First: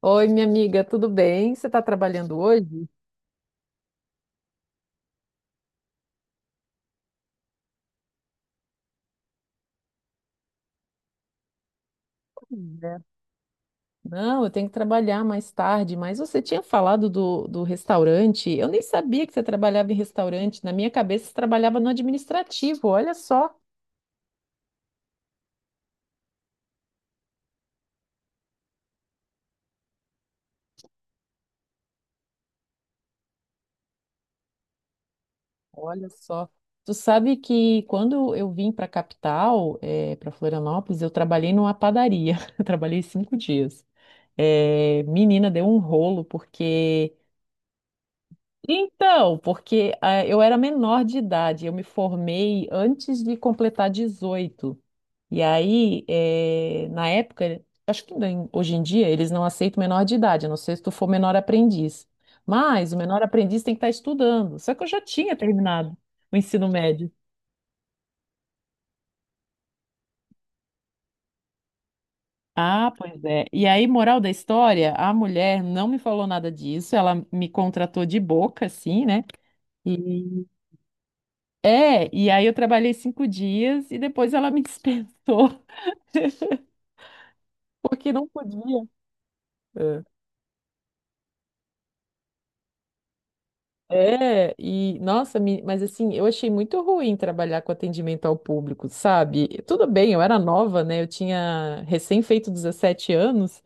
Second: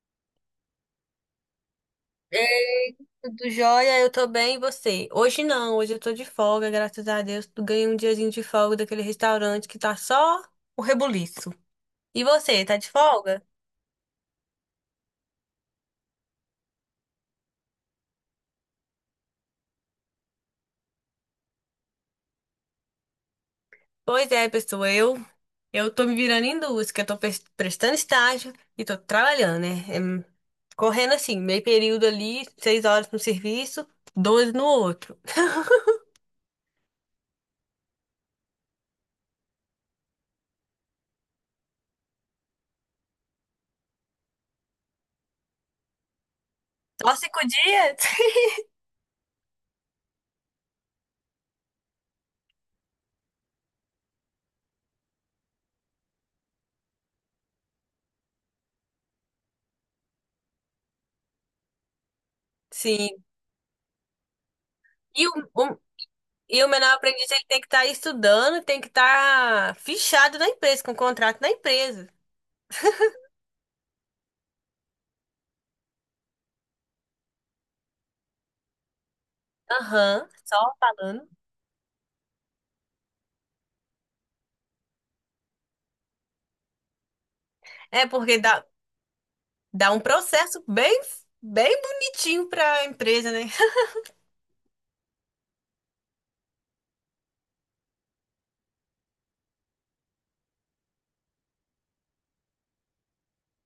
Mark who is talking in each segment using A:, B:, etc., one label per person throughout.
A: Oi, minha amiga, tudo bem? Você está trabalhando
B: É,
A: hoje?
B: Tudo jóia, eu tô bem, e você? Hoje não, hoje eu tô de folga, graças a Deus. Tu ganhei um diazinho de folga daquele restaurante que tá só o rebuliço. E você, tá
A: Sim,
B: de
A: né?
B: folga?
A: Não, eu tenho que trabalhar mais tarde, mas você tinha falado do restaurante. Eu nem sabia que você trabalhava em restaurante. Na minha cabeça, você trabalhava no administrativo. Olha só,
B: Pois é, pessoa, eu tô me virando em duas, que eu tô prestando estágio e tô trabalhando, né? É, hum, correndo assim, meio período ali, 6 horas no serviço, 12 no outro.
A: olha só. Tu sabe que quando eu vim para a capital, para Florianópolis, eu trabalhei numa padaria. Eu trabalhei 5 dias. Menina, deu um rolo, porque.
B: Só 5 dias?
A: Então, porque eu era menor de idade, eu me formei antes de completar 18. E aí, na época, acho que hoje em dia eles não aceitam menor de idade, a não ser se tu for menor aprendiz. Mas o menor
B: Sim.
A: aprendiz tem que estar estudando. Só que eu já
B: E
A: tinha
B: o,
A: terminado o
B: E
A: ensino
B: o menor
A: médio.
B: aprendiz ele tem que estar estudando, tem que estar fichado na empresa, com contrato na empresa.
A: Ah, pois é. E aí, moral da história, a mulher não me falou nada disso, ela me contratou de boca, assim, né?
B: Aham, só falando.
A: É, e aí eu trabalhei 5 dias e depois ela me dispensou,
B: É
A: porque não
B: porque
A: podia.
B: dá um
A: É,
B: processo bem bonitinho para a empresa, né?
A: é, e nossa, mas assim, eu achei muito ruim trabalhar com atendimento ao público, sabe? Tudo bem, eu era nova, né? Eu tinha recém feito 17 anos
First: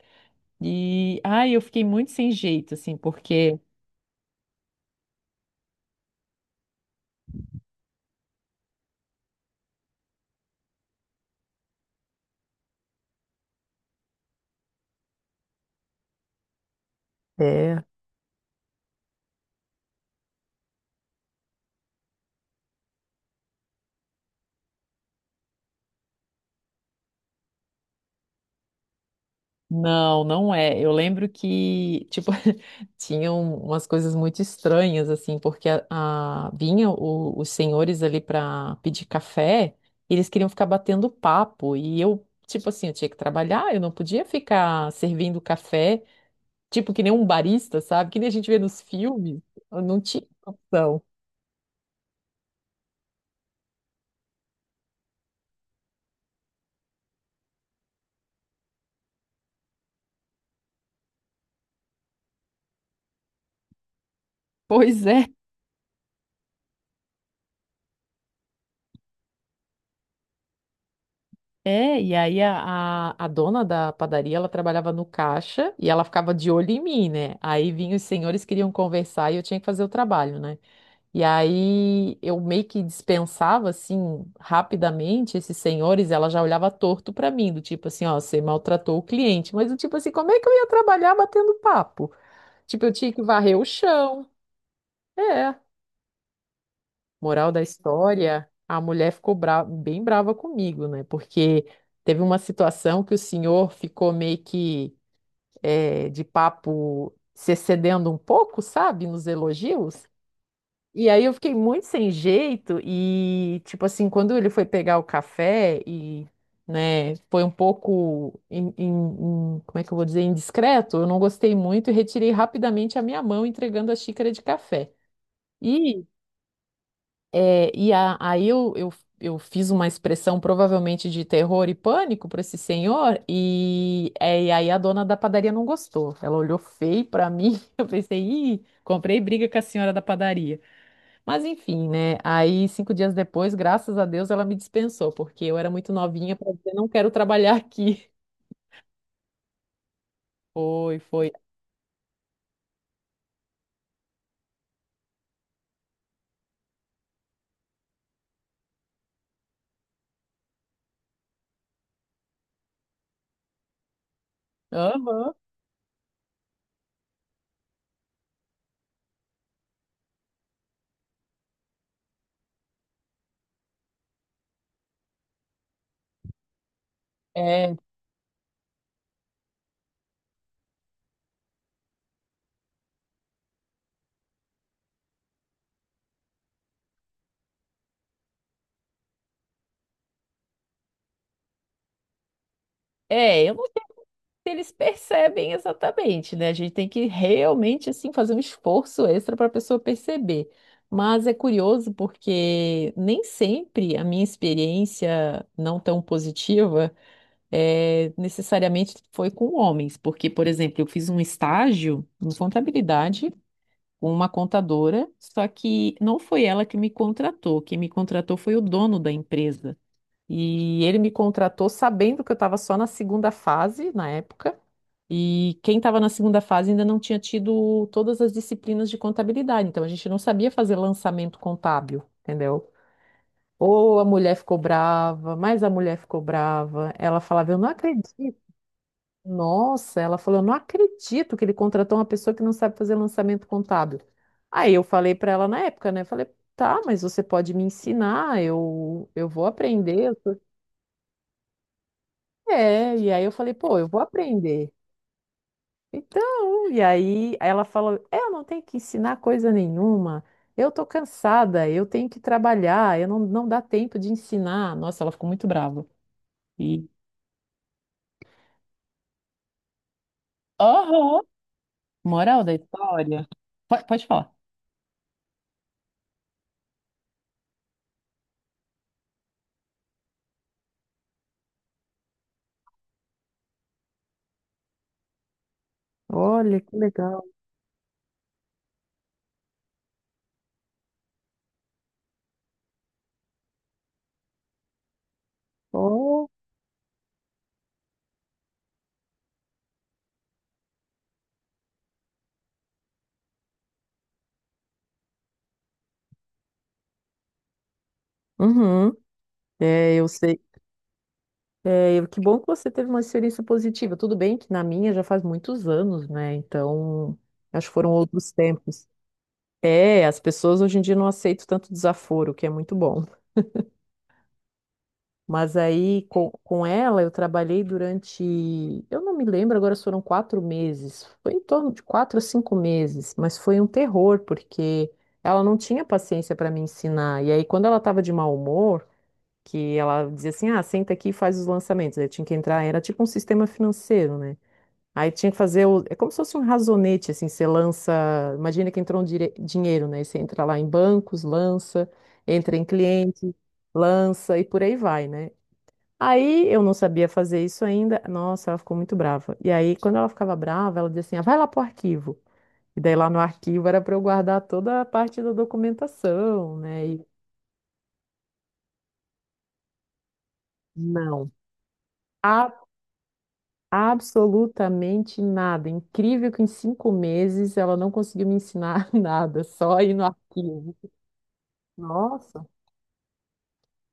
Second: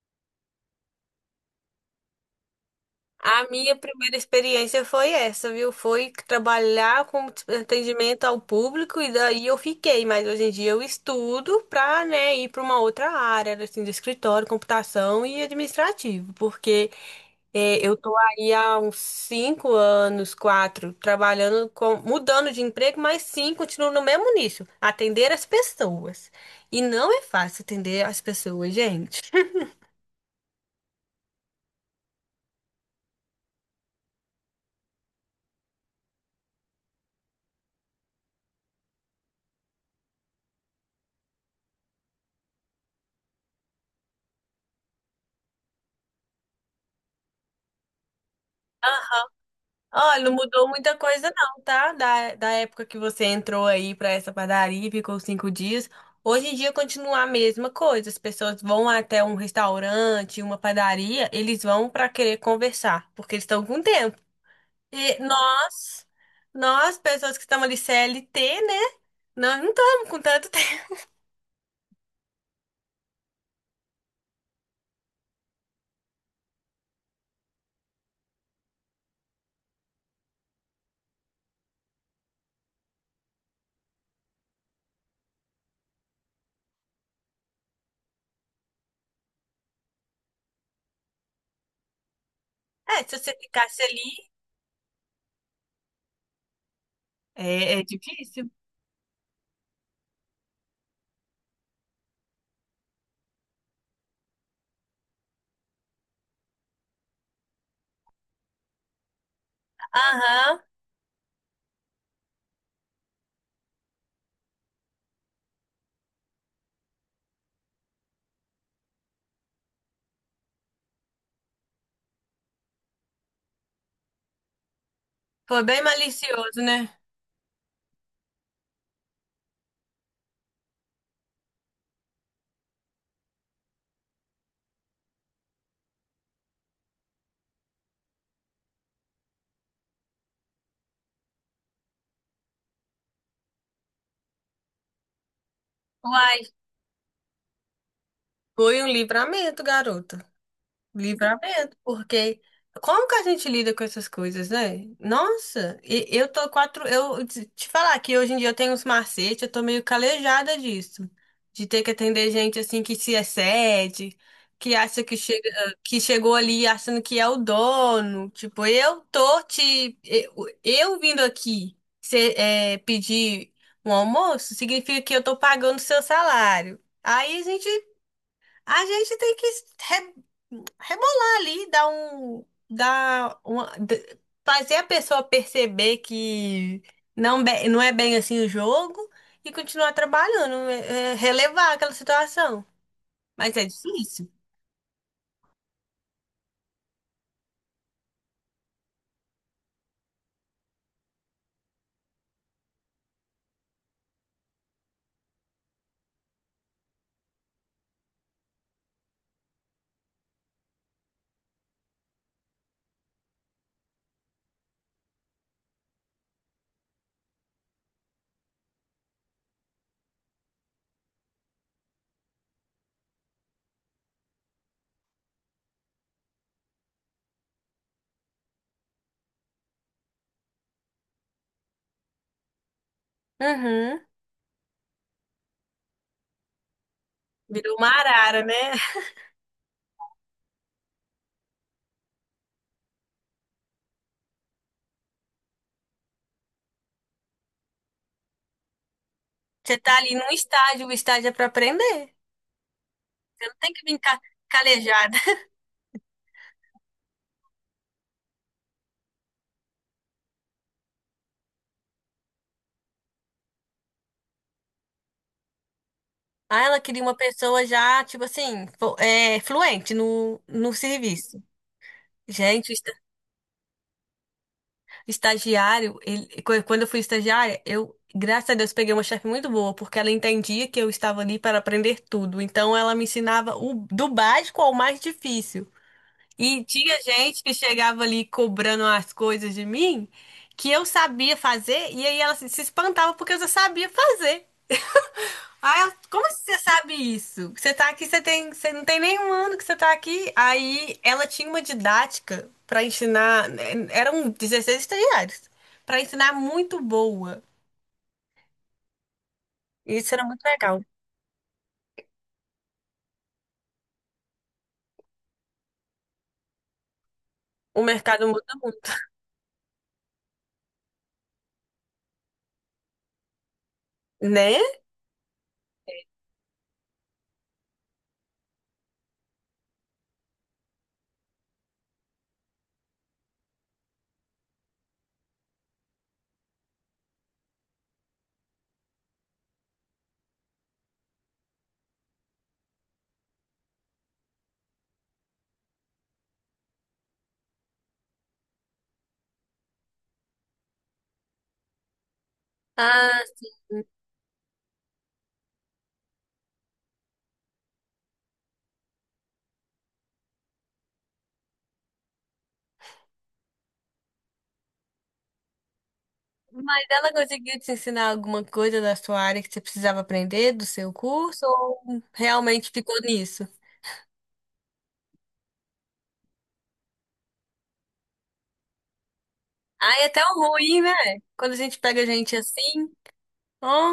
A: e ai, eu fiquei muito sem jeito, assim,
B: A
A: porque.
B: minha primeira experiência foi essa, viu? Foi trabalhar com atendimento ao público e daí eu fiquei, mas hoje em dia eu estudo para, né, ir para uma outra área, assim, de escritório, computação e administrativo, porque
A: É.
B: é, eu tô aí há uns 5 anos, quatro, trabalhando com, mudando de emprego, mas sim, continuo no mesmo nicho, atender as pessoas. E não é fácil atender as pessoas, gente.
A: Não, não é. Eu lembro que, tipo, tinham umas coisas muito estranhas, assim, porque vinha os senhores ali para pedir café, e eles queriam ficar batendo papo, e eu, tipo assim, eu tinha que trabalhar, eu não podia ficar servindo café, tipo, que nem um barista, sabe? Que nem a gente vê nos filmes, eu não
B: Olha,
A: tinha
B: não mudou muita
A: opção.
B: coisa não, tá? Da época que você entrou aí pra essa padaria e ficou 5 dias. Hoje em dia continua a mesma coisa. As pessoas vão até um restaurante, uma padaria, eles vão pra querer conversar, porque eles estão com tempo.
A: Pois
B: E
A: é.
B: nós, pessoas que estamos ali CLT, né? Nós não estamos com tanto tempo.
A: É, e aí a dona da padaria, ela trabalhava no caixa e ela ficava de olho em mim, né? Aí vinham os senhores queriam conversar e eu tinha que fazer o trabalho, né? E aí eu meio que dispensava, assim, rapidamente esses senhores, ela já olhava torto pra mim, do tipo assim, ó, você maltratou o cliente. Mas do tipo assim, como é que eu ia trabalhar batendo papo? Tipo, eu
B: É,
A: tinha
B: se
A: que
B: você
A: varrer o
B: ficasse
A: chão.
B: ali,
A: É. Moral da
B: é
A: história,
B: difícil.
A: a mulher ficou bem brava comigo, né? Porque teve uma situação que o senhor ficou meio que de papo se excedendo um pouco, sabe, nos elogios.
B: Aham,
A: E aí eu fiquei muito sem jeito e, tipo assim, quando ele foi pegar o café e, né, foi um pouco, como é que eu vou dizer, indiscreto, eu não gostei muito e retirei rapidamente a minha mão entregando a xícara de café.
B: foi bem malicioso, né?
A: É, e aí eu fiz uma expressão provavelmente de terror e pânico para esse senhor, e e aí a dona da padaria não gostou. Ela olhou feio para mim. Eu pensei, ih, comprei briga com a senhora da padaria. Mas enfim, né? Aí 5 dias depois, graças a Deus, ela me dispensou, porque eu era muito novinha
B: Uai,
A: para dizer, não quero trabalhar aqui.
B: foi um livramento, garoto.
A: Foi, foi.
B: Livramento, porque como que a gente lida com essas coisas, né? Nossa, eu tô quatro. Eu te falar que hoje em dia eu tenho uns macetes, eu tô meio calejada disso. De ter que atender gente assim que se excede, que acha que
A: Aham.
B: chega, que chegou ali achando que é o dono. Tipo, eu tô te. Eu vindo aqui é, pedir um almoço significa que eu tô pagando seu salário. Aí
A: É,
B: a gente tem que re- rebolar ali, dar um, dar uma, fazer a pessoa perceber que não, não é bem assim o jogo e continuar trabalhando, é relevar aquela situação.
A: é, eu
B: Mas
A: não
B: é difícil.
A: eles percebem exatamente, né? A gente tem que realmente assim fazer um esforço extra para a pessoa perceber. Mas é curioso porque nem sempre a minha experiência não tão positiva necessariamente foi com homens, porque, por exemplo, eu fiz um estágio em contabilidade com uma contadora, só que não foi ela que me contratou, quem me contratou foi o dono da empresa. E ele me contratou sabendo que eu estava só na segunda fase na época. E quem estava na segunda fase ainda não tinha tido todas as disciplinas de contabilidade, então a gente não sabia fazer lançamento contábil, entendeu? Ou
B: Uhum.
A: a mulher ficou brava, mas a mulher ficou brava. Ela falava, eu não
B: Virou uma
A: acredito.
B: arara, né?
A: Nossa, ela falou, eu não acredito que ele contratou uma pessoa que não sabe fazer lançamento contábil. Aí eu falei para ela na época, né? Falei, tá, mas você pode me ensinar, eu vou
B: Você tá
A: aprender.
B: ali num estágio, o estágio é pra aprender.
A: É, e aí eu
B: Você
A: falei,
B: não tem
A: pô,
B: que
A: eu
B: vir
A: vou aprender.
B: calejada.
A: Então, e aí ela falou: eu não tenho que ensinar coisa nenhuma, eu tô cansada, eu tenho que trabalhar, eu não, não dá tempo de ensinar. Nossa, ela ficou muito brava.
B: Ah, ela
A: E,
B: queria uma pessoa já, tipo assim, é, fluente no, no
A: aham,
B: serviço.
A: moral da
B: Gente,
A: história. Pode, pode falar.
B: estagiário, quando eu fui estagiária, eu, graças a Deus, peguei uma chefe muito boa, porque ela entendia que eu estava ali para aprender tudo. Então, ela me ensinava o, do básico ao mais difícil.
A: Olha,
B: E
A: que
B: tinha
A: legal.
B: gente que chegava ali cobrando as coisas de mim que eu sabia fazer, e aí ela se espantava porque eu já sabia fazer. Ah, como
A: Oh.
B: você sabe isso? Você tá aqui, você tem, você não tem nenhum ano que você tá aqui. Aí ela tinha uma didática pra ensinar, né, eram 16 estagiários, pra ensinar muito boa.
A: Uhum. É, eu
B: Isso era
A: sei.
B: muito legal.
A: É, eu- que bom que você teve uma experiência positiva. Tudo bem que na minha já faz muitos anos, né? Então, acho que
B: O
A: foram
B: mercado
A: outros
B: muda
A: tempos.
B: muito,
A: É, as pessoas hoje em dia não aceitam tanto desaforo, o que é muito bom.
B: né?
A: Mas aí com ela eu trabalhei durante, eu não me lembro agora se foram 4 meses, foi em torno de 4 a 5 meses, mas foi um terror, porque ela não tinha paciência para me ensinar. E aí quando ela estava de mau humor, que ela dizia assim, ah, senta aqui e faz os lançamentos, aí eu tinha que entrar, era tipo um sistema financeiro, né? Aí tinha que fazer, o, é como se fosse um razonete, assim, você lança, imagina que entrou um dinheiro, né? Você entra lá em bancos, lança, entra em
B: Ah,
A: cliente, lança e por aí vai, né? Aí eu não sabia fazer isso ainda. Nossa, ela ficou muito brava. E aí, quando ela ficava brava, ela dizia assim: ah, vai lá pro arquivo. E daí lá no arquivo era para eu guardar toda a parte da documentação,
B: mas
A: né? E
B: ela conseguiu te ensinar alguma coisa da sua área que você precisava aprender do seu
A: não,
B: curso ou
A: a-
B: realmente ficou nisso?
A: absolutamente nada. Incrível que em 5 meses ela não conseguiu me ensinar nada, só ir
B: Ah,
A: no
B: é tão
A: arquivo.
B: ruim, né? Quando a gente pega gente
A: Nossa.
B: assim,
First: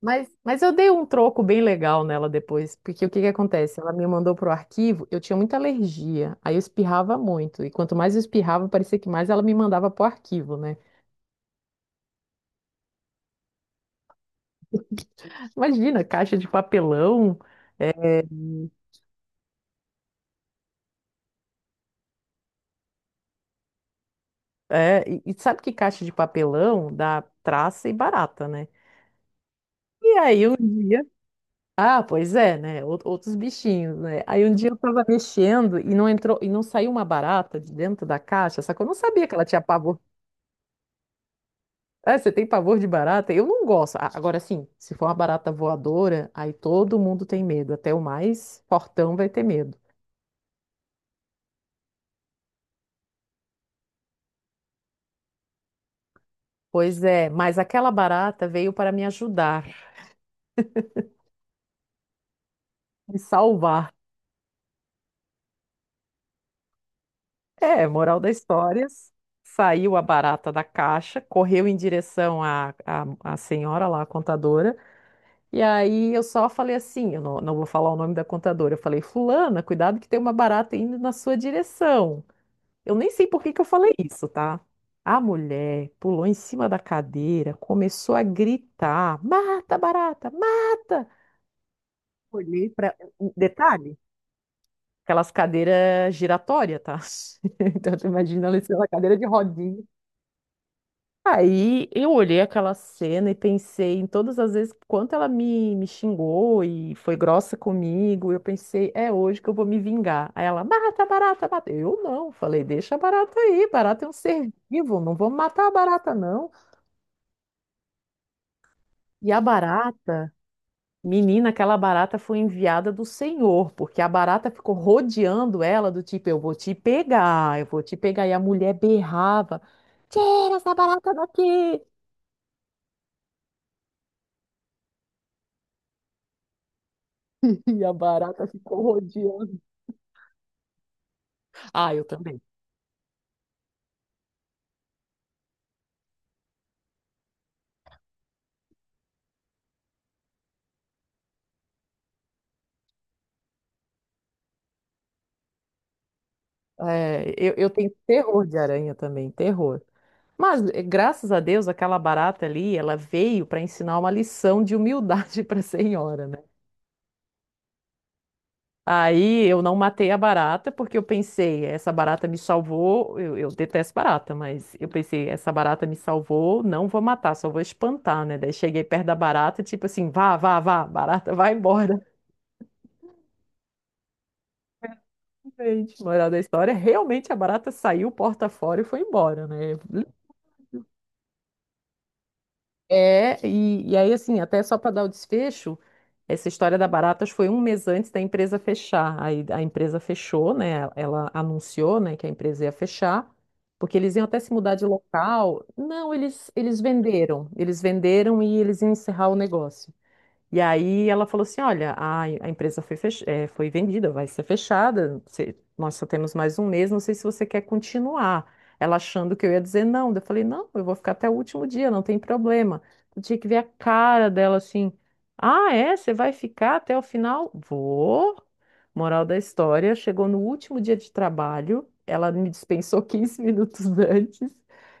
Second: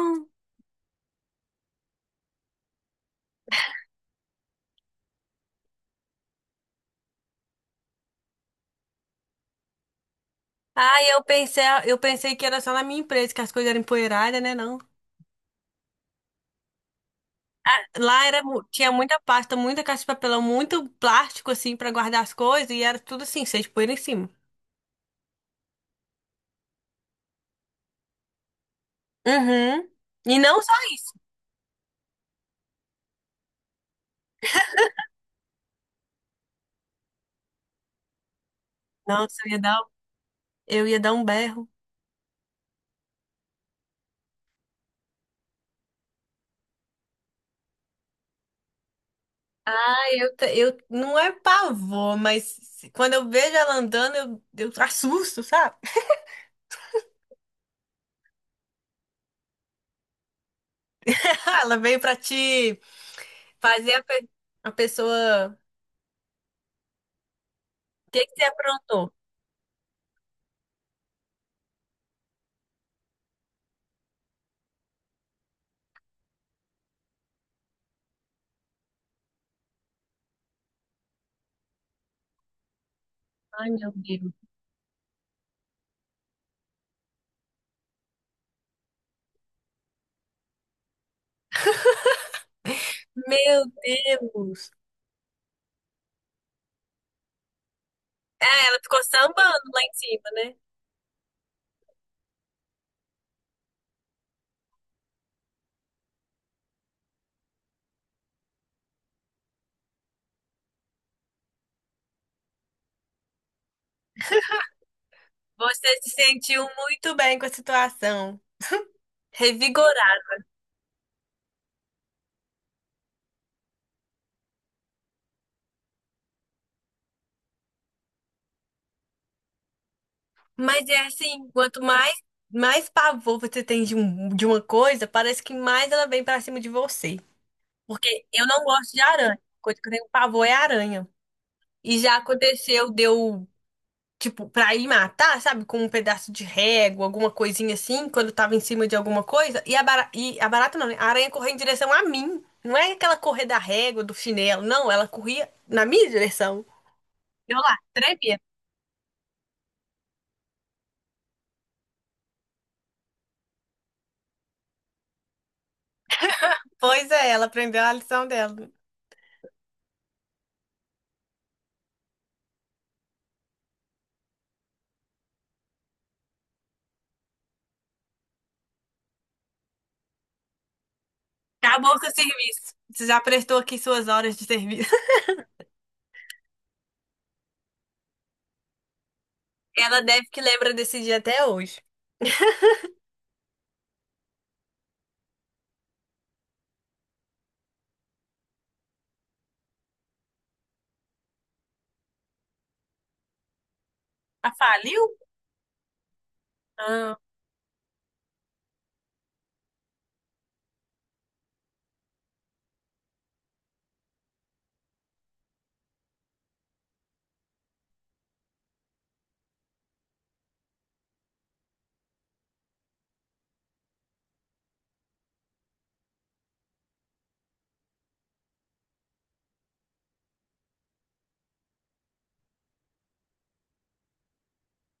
A: Mas, mas eu dei um troco bem legal nela depois, porque o que que acontece? Ela me mandou pro arquivo, eu tinha muita alergia, aí eu espirrava muito, e quanto mais eu espirrava, parecia que mais ela me mandava pro arquivo, né?
B: Ah, eu pensei que era só na minha empresa que as coisas eram empoeiradas, né? Não.
A: Imagina, caixa de papelão,
B: Lá era, tinha muita pasta, muita caixa de papelão, muito plástico, assim, pra guardar as coisas, e era tudo assim, cheio de poeira em cima.
A: e sabe que caixa de papelão dá traça e barata, né?
B: Uhum.
A: E
B: E
A: aí um
B: não só
A: dia,
B: isso.
A: ah, pois é, né? Outros bichinhos, né? Aí um dia eu tava mexendo e não entrou, e não saiu uma barata de dentro da caixa, só que eu não sabia que
B: Nossa,
A: ela tinha pavor.
B: eu ia dar um berro.
A: Ah, você tem pavor de barata? Eu não gosto. Agora, sim, se for uma barata voadora, aí todo mundo tem medo. Até o mais fortão vai ter medo.
B: Ah, eu não é pavor, mas quando eu vejo ela andando, eu assusto, sabe?
A: Pois é, mas aquela barata veio para me ajudar,
B: Ela veio pra te
A: me salvar.
B: fazer a pessoa.
A: É,
B: O
A: moral
B: que
A: da
B: que você
A: história.
B: aprontou?
A: Saiu a barata da caixa, correu em direção à senhora lá, a contadora. E aí eu só falei assim: eu não, não vou falar o nome da contadora. Eu falei, Fulana, cuidado que tem uma barata indo na sua direção. Eu nem sei por que que eu falei isso, tá? A mulher pulou em cima da cadeira, começou a gritar: mata, barata, mata! Olhei para.
B: Meu
A: Detalhe,
B: Deus!
A: aquelas cadeiras giratórias, tá? Então, tu imagina ela em
B: É,
A: cima
B: ela
A: da
B: ficou
A: cadeira de
B: sambando
A: rodinha.
B: lá em cima, né?
A: Aí eu olhei aquela cena e pensei em todas as vezes quanto ela me xingou e foi grossa comigo. Eu pensei, é hoje que eu vou me vingar. Aí ela, barata, barata, barata. Eu não, falei, deixa a barata aí, barata é um ser vivo, não vou matar a
B: Você se
A: barata, não.
B: sentiu muito bem com a situação,
A: E a
B: revigorado.
A: barata, menina, aquela barata foi enviada do Senhor, porque a barata ficou rodeando ela, do tipo, eu vou te pegar, eu vou te pegar. E a mulher berrava, tira essa
B: Mas é
A: barata
B: assim,
A: daqui!
B: quanto mais mais pavor você tem de, um, de uma coisa, parece que mais ela vem pra cima de você.
A: E a
B: Porque
A: barata
B: eu não
A: ficou
B: gosto de aranha.
A: rodeando.
B: A coisa que eu tenho pavor é aranha.
A: Ah,
B: E
A: eu
B: já
A: também.
B: aconteceu, deu tipo, pra ir matar, sabe? Com um pedaço de régua, alguma coisinha assim, quando tava em cima de alguma coisa. E a barata não, né? A aranha correu em direção a mim. Não é aquela correr da régua, do chinelo, não. Ela corria na minha direção.
A: É, eu,
B: Eu
A: eu
B: lá,
A: tenho
B: tremendo.
A: terror de aranha também, terror. Mas graças a Deus, aquela barata ali, ela veio para ensinar uma lição de humildade para a senhora, né?
B: Pois é, ela aprendeu a lição dela.
A: Aí eu não matei a barata porque eu pensei, essa barata me salvou. Eu detesto barata, mas eu pensei, essa barata me salvou, não vou matar, só vou espantar, né? Daí cheguei perto da barata, tipo assim, vá, vá, vá, barata, vai embora.
B: Acabou seu serviço. Você já prestou aqui suas horas de serviço.
A: Gente, moral da história, realmente a barata saiu porta fora e foi embora, né?
B: Ela deve que lembra desse dia até hoje.
A: É, e aí, assim, até só para dar o desfecho, essa história da Baratas foi um mês antes da empresa fechar. Aí a empresa fechou, né? Ela anunciou, né, que a empresa ia fechar, porque eles iam até se
B: Ah,
A: mudar de
B: faliu?
A: local. Não, eles
B: Ah,
A: venderam. Eles venderam e eles iam encerrar o negócio. E aí ela falou assim, olha, a empresa foi, foi vendida, vai ser fechada, você- nós só temos mais um mês, não sei se você quer continuar. Ela achando que eu ia dizer não, daí eu falei, não, eu vou ficar até o último dia, não tem problema. Eu tinha que ver a cara dela assim, ah, é? Você vai ficar até o final? Vou. Moral da história, chegou no último dia de trabalho, ela me dispensou 15 minutos antes,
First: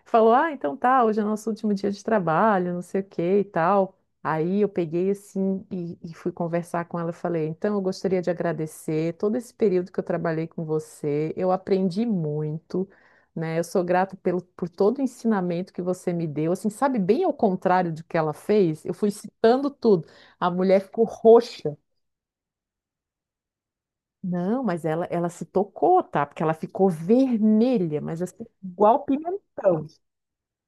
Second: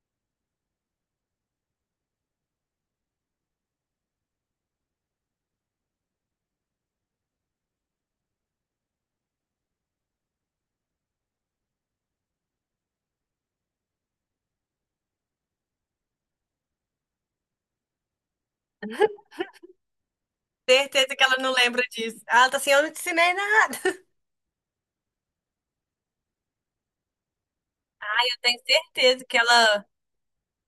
A: falou, ah, então tá, hoje é nosso último dia de trabalho, não sei o que e tal. Aí eu peguei assim e fui conversar com ela. Eu falei, então eu gostaria de agradecer todo esse período que eu trabalhei com você. Eu aprendi muito, né? Eu sou grato pelo, por todo o ensinamento que você me deu. Assim, sabe, bem ao contrário do que ela fez, eu fui citando tudo. A mulher ficou
B: certeza que ela não
A: roxa.
B: lembra disso. Ela tá assim, eu não te ensinei nada.
A: Não, mas ela se tocou, tá? Porque ela ficou vermelha, mas
B: Eu
A: assim,
B: tenho
A: igual
B: certeza que ela
A: pimentão.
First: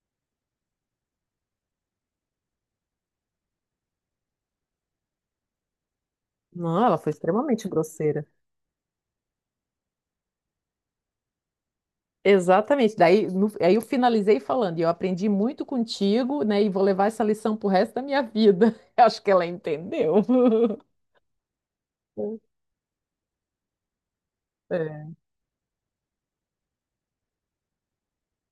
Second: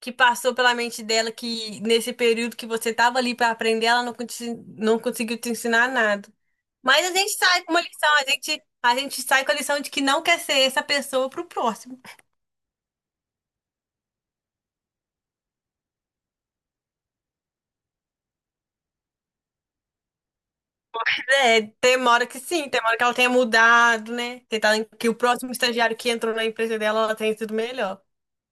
B: que passou pela mente dela que nesse período que você estava ali para aprender, ela não, conti- não conseguiu te ensinar nada.
A: Não, ela
B: Mas
A: foi
B: a gente sai
A: extremamente
B: com uma lição,
A: grosseira.
B: a gente sai com a lição de que não quer ser essa pessoa pro próximo.
A: Exatamente. Daí, aí eu finalizei falando, e eu aprendi muito contigo, né? E vou levar essa lição pro resto da minha vida. Eu acho que ela entendeu.
B: É, tem uma hora que sim, tem uma hora que ela tenha mudado, né? Tem que o
A: É.
B: próximo estagiário que entrou na empresa dela, ela tenha sido melhor.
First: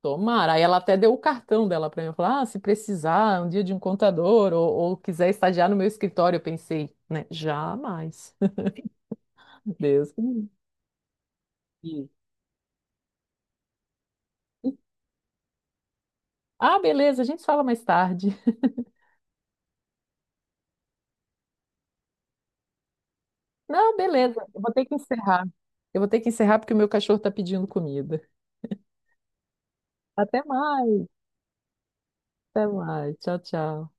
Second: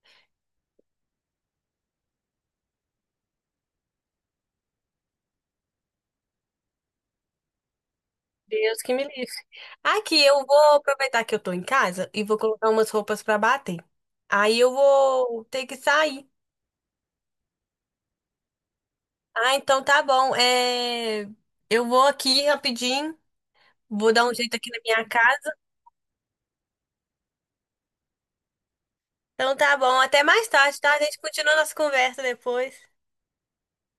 A: Tomara. Aí ela até deu o cartão dela para mim. Falou: ah, se precisar um dia de um contador ou quiser estagiar no meu escritório, eu pensei, né? Jamais.
B: Deus que me livre.
A: Deus
B: Aqui,
A: que
B: eu
A: me
B: vou aproveitar que eu tô em
A: livre.
B: casa e vou colocar umas roupas para bater. Aí eu vou ter que sair.
A: Ah, beleza, a gente fala mais tarde.
B: Ah, então tá bom. É, eu vou aqui rapidinho,
A: Não,
B: vou dar um
A: beleza,
B: jeito
A: eu
B: aqui
A: vou
B: na
A: ter que
B: minha
A: encerrar.
B: casa.
A: Eu vou ter que encerrar porque o meu cachorro tá pedindo comida.
B: Então tá bom, até
A: Até
B: mais tarde, tá? A
A: mais,
B: gente continua nossa conversa
A: até
B: depois.
A: mais. Tchau, tchau.